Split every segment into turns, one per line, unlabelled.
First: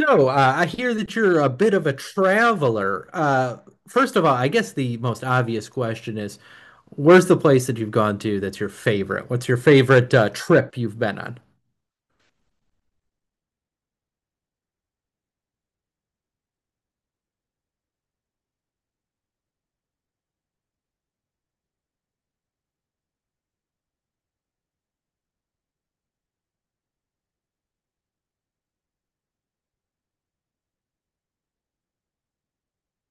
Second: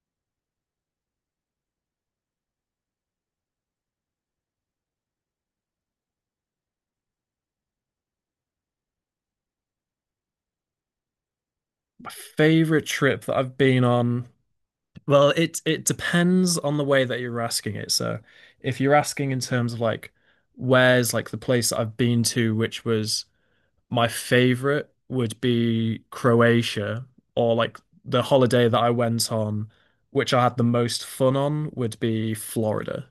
So I hear that you're a bit of a traveler. First of all, I guess the most obvious question is, where's the place that you've gone to that's your favorite? What's your favorite trip you've been on?
My favorite trip that I've been on, well, it depends on the way that you're asking it. So, if you're asking in terms of like where's like the place that I've been to, which was my favorite, would be Croatia, or like the holiday that I went on, which I had the most fun on, would be Florida.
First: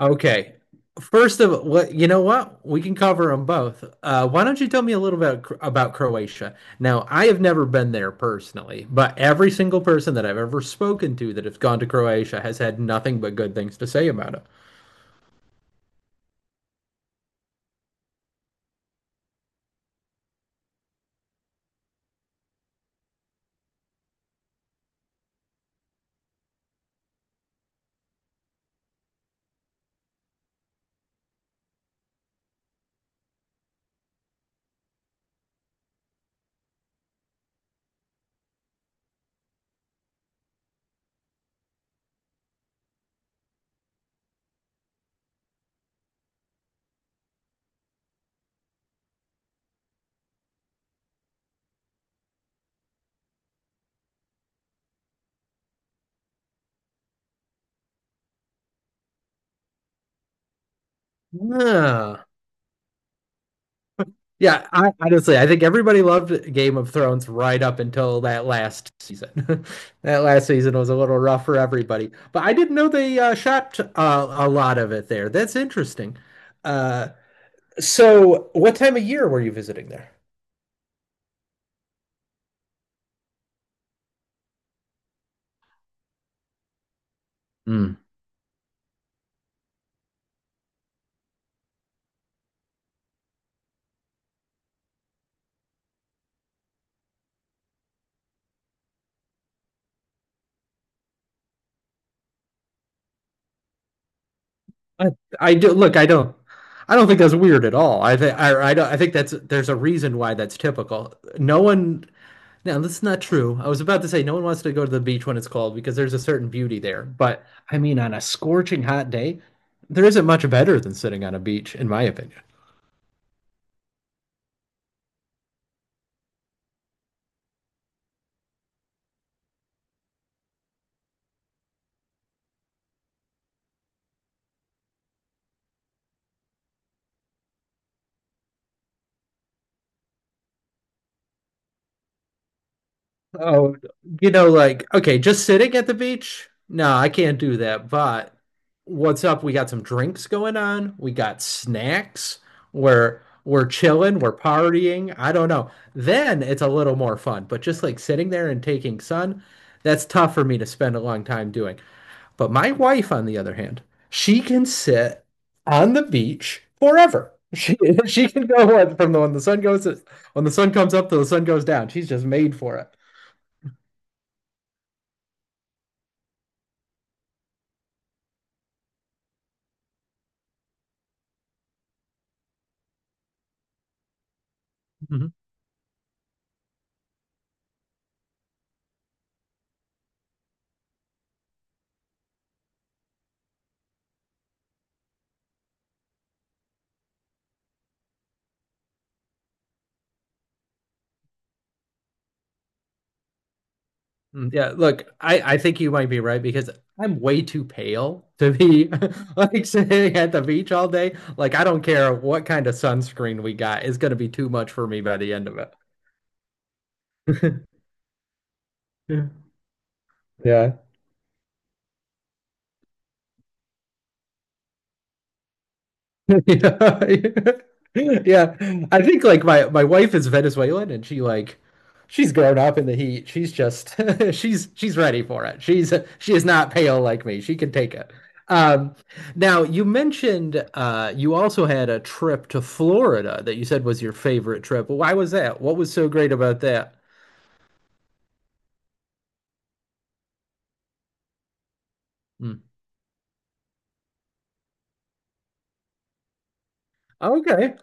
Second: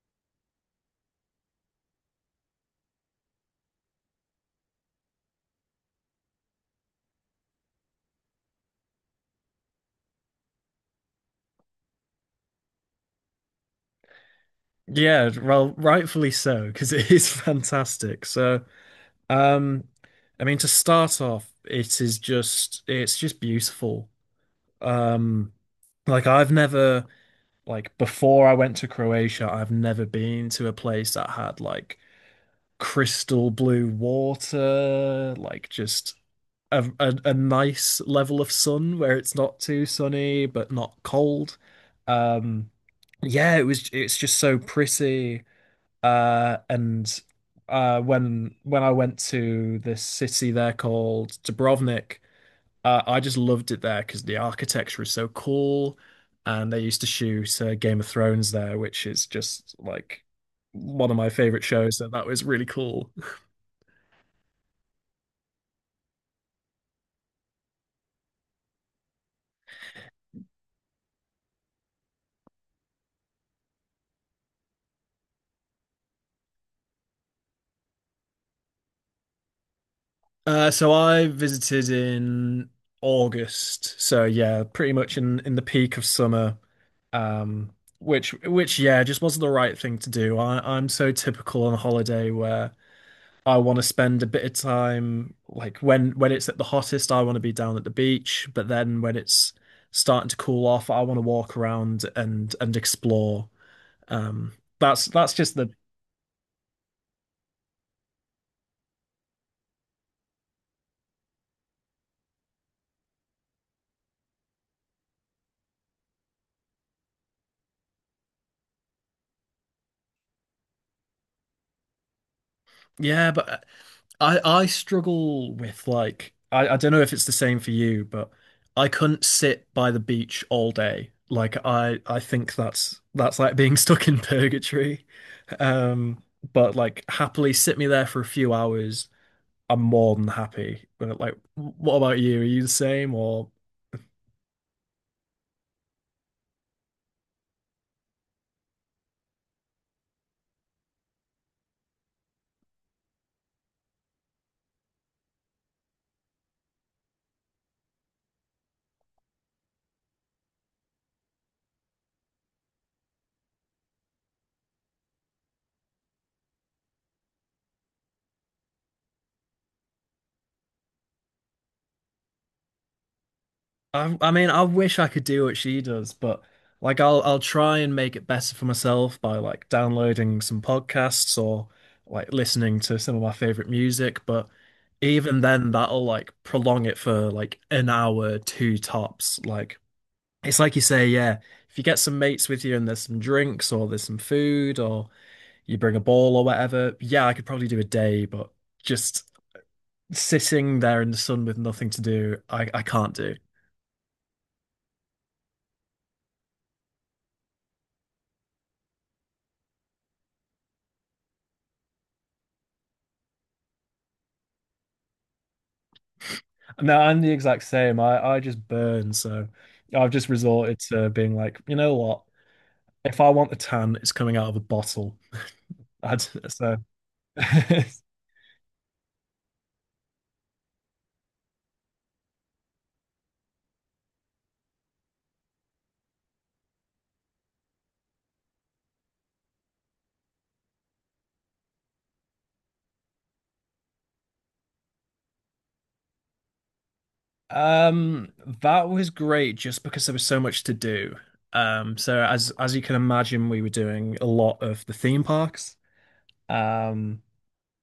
Okay. First of all, you know what? We can cover them both. Why don't you tell me a little bit about Croatia? Now, I have never been there personally, but every single person that I've ever spoken to that has gone to Croatia has had nothing but good things to say about it.
Yeah, well, rightfully so, because it is fantastic. So, um, I mean, to start off, it is just beautiful. Um, like I've never like before I went to Croatia, I've never been to a place that had like crystal blue water, like just a nice level of sun where it's not too sunny but not cold. Um, yeah, it's just so pretty. And when I went to this city there called Dubrovnik. I just loved it there because the architecture is so cool, and they used to shoot Game of Thrones there, which is just like one of my favorite shows. So
Yeah.
that was really cool.
Yeah, I honestly I think everybody loved Game of Thrones right up until that last season. That last season was a little rough for everybody, but I didn't know they shot a lot of it there. That's interesting. Uh, so, what time of year were you visiting there?
So I visited in August. So yeah, pretty much in the peak of summer. Um,
Mm.
which yeah, just wasn't the right thing to do. I'm so typical on a holiday where I want to spend a bit of time, like when it's at the hottest, I want to be down at the beach, but then when it's starting to cool off, I want to walk around and explore. Um
I,
that's
I
just the
do look. I don't think that's weird at all. I think I don't. I think that's there's a reason why that's typical. No one Now, that's not true. I was about to say no one wants to go to the beach when it's cold because there's a certain beauty there. But I mean, on a scorching hot day, there isn't much better than sitting on a beach, in my opinion.
Yeah, but I struggle with, like, I don't know if it's the same for you, but I couldn't sit by the beach all day. Like I think that's like being stuck in purgatory. Um but like happily sit me there for a few hours, I'm more than happy. But, like, what about you? Are you the same or
Oh, you know, like, okay, just sitting at the beach? No, I can't do that. But what's up? We got some drinks going on. We got snacks. We're chilling, we're partying. I don't know. Then it's a little more fun. But just like sitting there and taking sun, that's tough for me to spend a long time doing. But my wife, on the other hand, she can sit on the beach forever. She she can go on from the when the sun goes when the sun comes up to the sun goes down. She's just made for it.
I mean, I wish I could do what she does, but like I'll try and make it better for myself by like downloading some podcasts or like listening to some of my favorite music, but even then that'll like prolong it for like an hour, two tops. Like it's like you say, yeah, if you get some mates with you and there's some drinks or there's some food or you bring a ball or whatever, yeah, I could probably do a day, but just sitting there in the sun with nothing to do, I can't do.
Yeah, look, I think you might be right because I'm way too pale to be like sitting at the beach all day. Like, I don't care what kind of sunscreen we got, it's gonna be too much for me by the end of it.
No, I'm the exact same. I just burn, so I've just
Yeah.
resorted to being like, you know what? If I want a tan, it's coming out of a bottle. I'd, so
Yeah. Yeah. I think like my wife is Venezuelan, and she like she's grown up in the heat. She's just she's ready for it. She is not pale like me. She can take it. Um, now you mentioned you also had a trip to Florida that you said was your favorite trip. Well, why was that? What was so great about that?
Um, that was great just because there was so much to do. So as
Hmm.
as you can imagine, we were doing a lot of the theme parks. Um,
Okay.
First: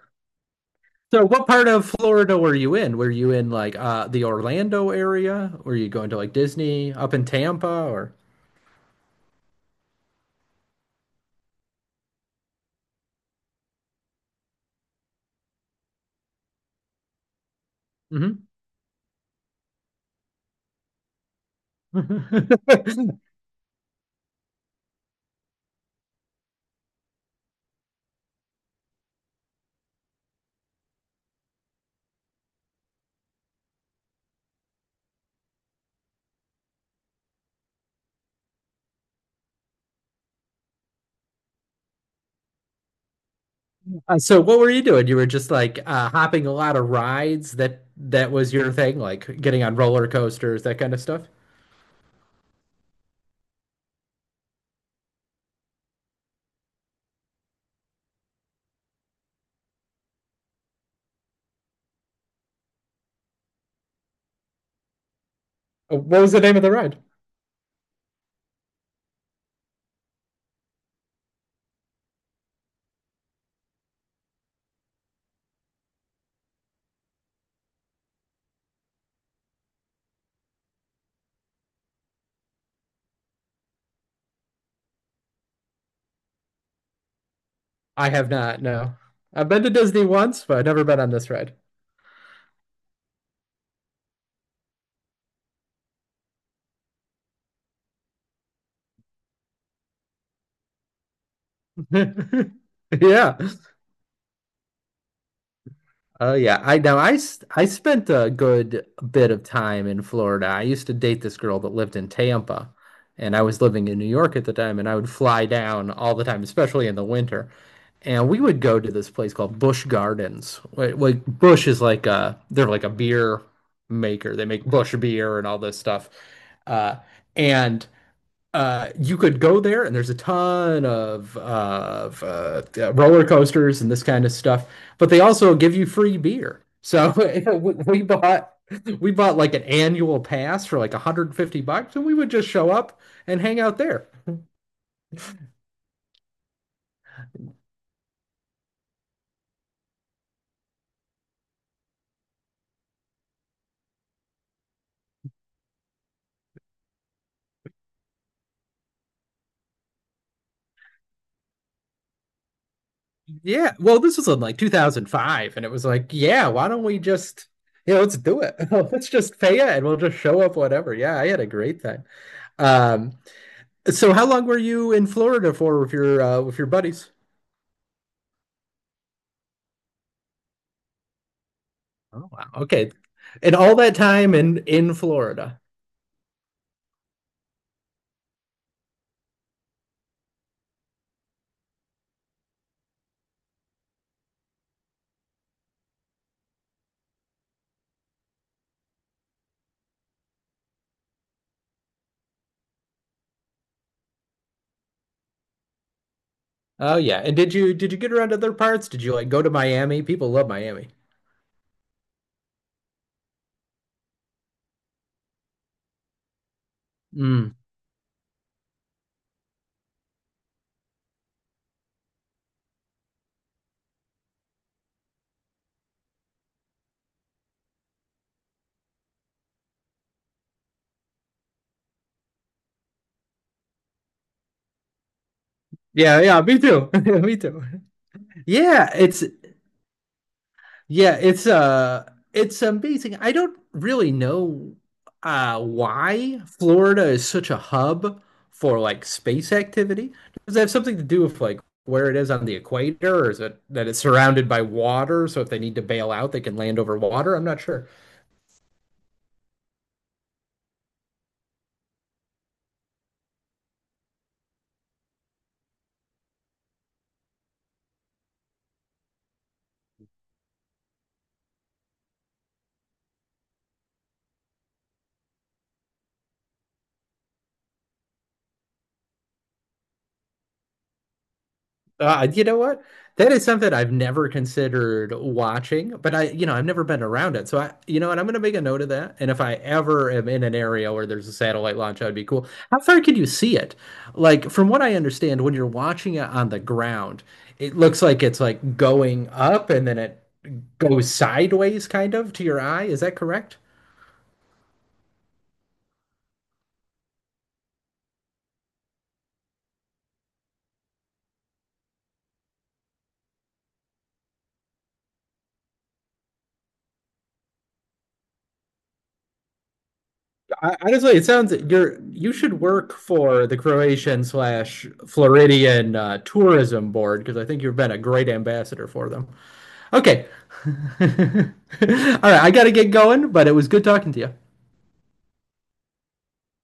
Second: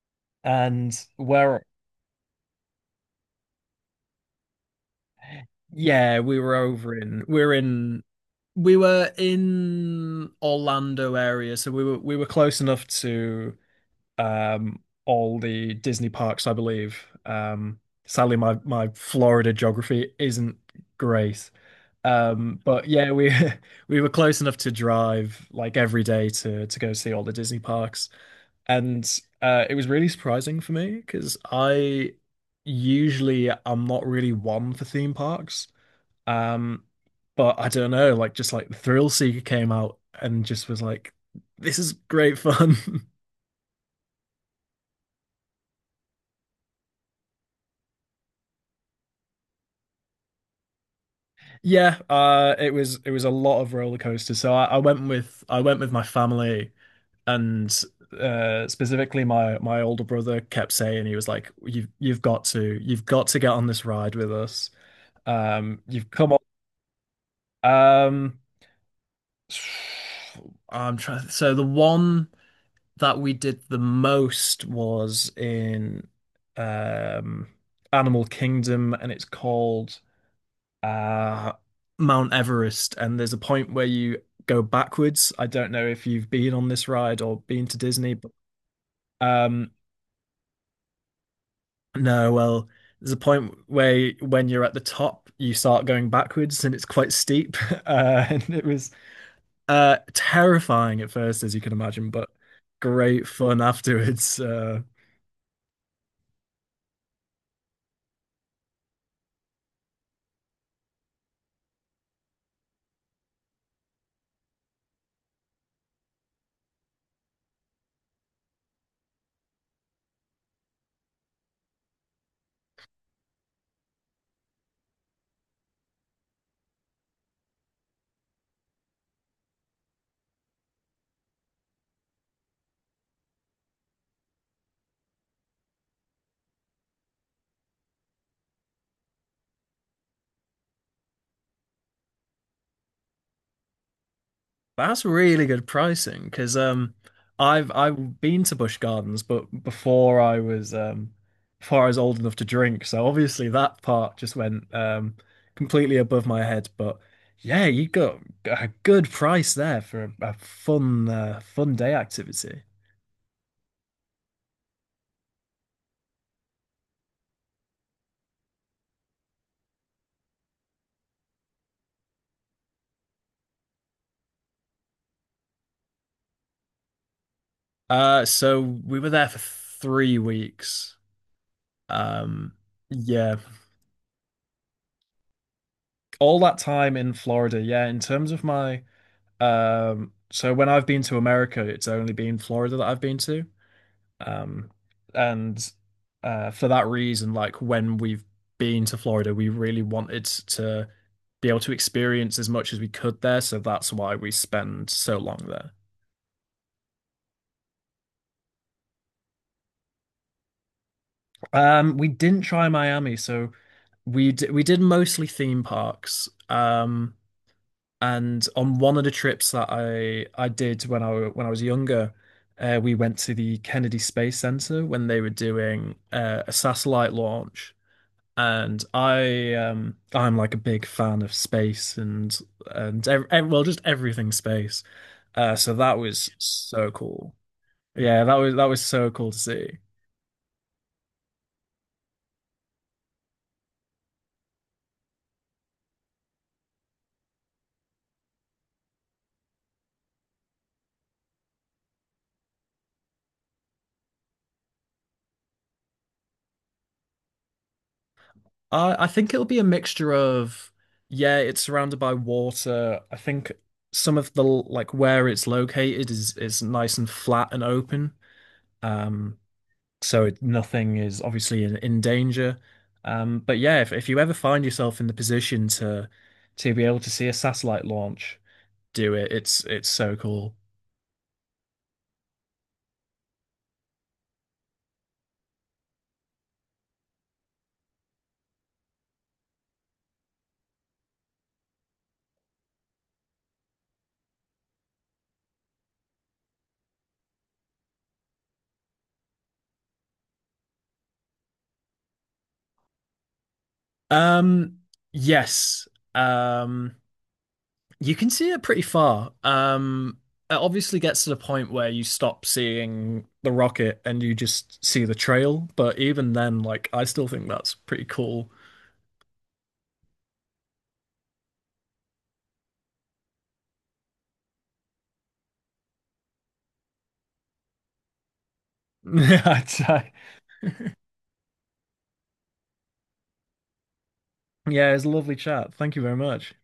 and
So what
where
part of Florida were you in? Were you in like the Orlando area? Were you going to
Yeah,
like
we were
Disney
over
up
in
in
we were
Tampa
in
or?
we were in Orlando area, so we were close enough to um all the Disney parks, I believe. Sadly
Mm-hmm.
my Florida geography isn't great. But yeah, we we were close enough to drive like every day to go see all the Disney parks, and it was really surprising for me because I usually I'm not really one for theme parks. Um, but I don't know, like just like the Thrill Seeker came out and just was like, this is great fun.
So what were you doing? You were just like hopping a lot of rides. That was your thing, like getting on roller coasters, that kind of stuff.
Yeah, it was a lot of roller coasters. So I went with my family, and specifically my older brother kept saying, he was like, you've got to get on this ride with us, you've
What was
come on.
the name of the ride?
Um I'm trying so The one that we did the most was in um Animal Kingdom, and it's called uh Mount Everest, and there's a point where you go backwards. I don't know if you've been on this ride or been to
I
Disney,
have
but
not, no. I've been to
um
Disney once, but I've never been on this ride.
no, well, there's a point where when you're at the top, you start going backwards and it's quite steep. And it was terrifying at first, as you can imagine, but great
Yeah.
fun afterwards.
Oh yeah, I now I s- I spent a good bit of time in Florida. I used to date this girl that lived in Tampa, and I was living in New York at the time, and I would fly down all the time, especially in the winter. And we would go to this place called Busch Gardens. Like Busch is like a beer maker. They make Busch beer and all this stuff. Uh, and you could go there, and there's a ton of roller coasters and this kind of stuff. But they also give you free beer. So we we bought we bought like an annual pass for like 150 bucks, and we would just show up and hang out there.
That's really good pricing because I've been to Busch Gardens, but before I was old enough to drink, so obviously that part just went completely above my head. But yeah, you got a good price there for a fun, fun day activity.
Yeah, well, this was in like 2005, and it was like, yeah, why don't we just you know let's do it? Let's just pay it, and we'll just show up whatever. Yeah, I had a great time. Um, so how long were you in Florida for with your buddies?
So we were there for 3 weeks.
Oh wow.
Um
Okay.
yeah,
And all that time in Florida.
all that time in Florida, yeah. In terms of my Um, so when I've been to America, it's only been Florida that I've been to. Um, and for that reason, like when we've been to Florida, we really wanted to be able to experience as much as we could there. So that's why we spend so long there.
Oh yeah. And did you get around to other parts? Did you like go to Miami? People love Miami.
We didn't try Miami, so we did mostly theme parks.
Mm.
And on one of the trips that I did when I was younger, we went to the Kennedy Space Center when they were doing a satellite launch. And I I'm like a big fan of space and well, just everything space. So that
Yeah,
was
yeah, me too.
so cool.
Me too.
Yeah, that was
Yeah,
so
it's
cool to see.
yeah, it's amazing. I don't really know why Florida is such a hub for like space activity. Does that have something to do with like where it is on the equator, or is it that it's surrounded by water, so if they need to bail out, they can land over water? I'm not sure.
I think it'll be a mixture of, yeah, it's surrounded by water. I think some of the, like, where it's located is nice and flat and open. Um, so it, nothing is obviously in danger. But yeah, if you ever find yourself in the position to be able to see a satellite launch, do it. It's so cool.
You know what? That is something I've never considered watching, but I, you know, I've never been around it. So I, you know, and I'm going to make a note of that. And if I ever am in an area where there's a satellite launch, that'd be cool. How far can you see it? Like, from what I understand, when you're watching it on the ground, it looks like it's like going up and then it goes sideways kind of to your eye. Is that correct?
Um, yes. Um, You can see it pretty far. It obviously gets to the point where you stop seeing the rocket and you just see the trail. But even then, like, I still think that's pretty cool.
I honestly, it sounds you're you should work for the Croatian slash Floridian tourism board because I think you've been a great ambassador for them.
Yeah, it's,
Okay. All right, I gotta get going, but it was good talking to you.
yeah, a lovely chat. Thank you very much.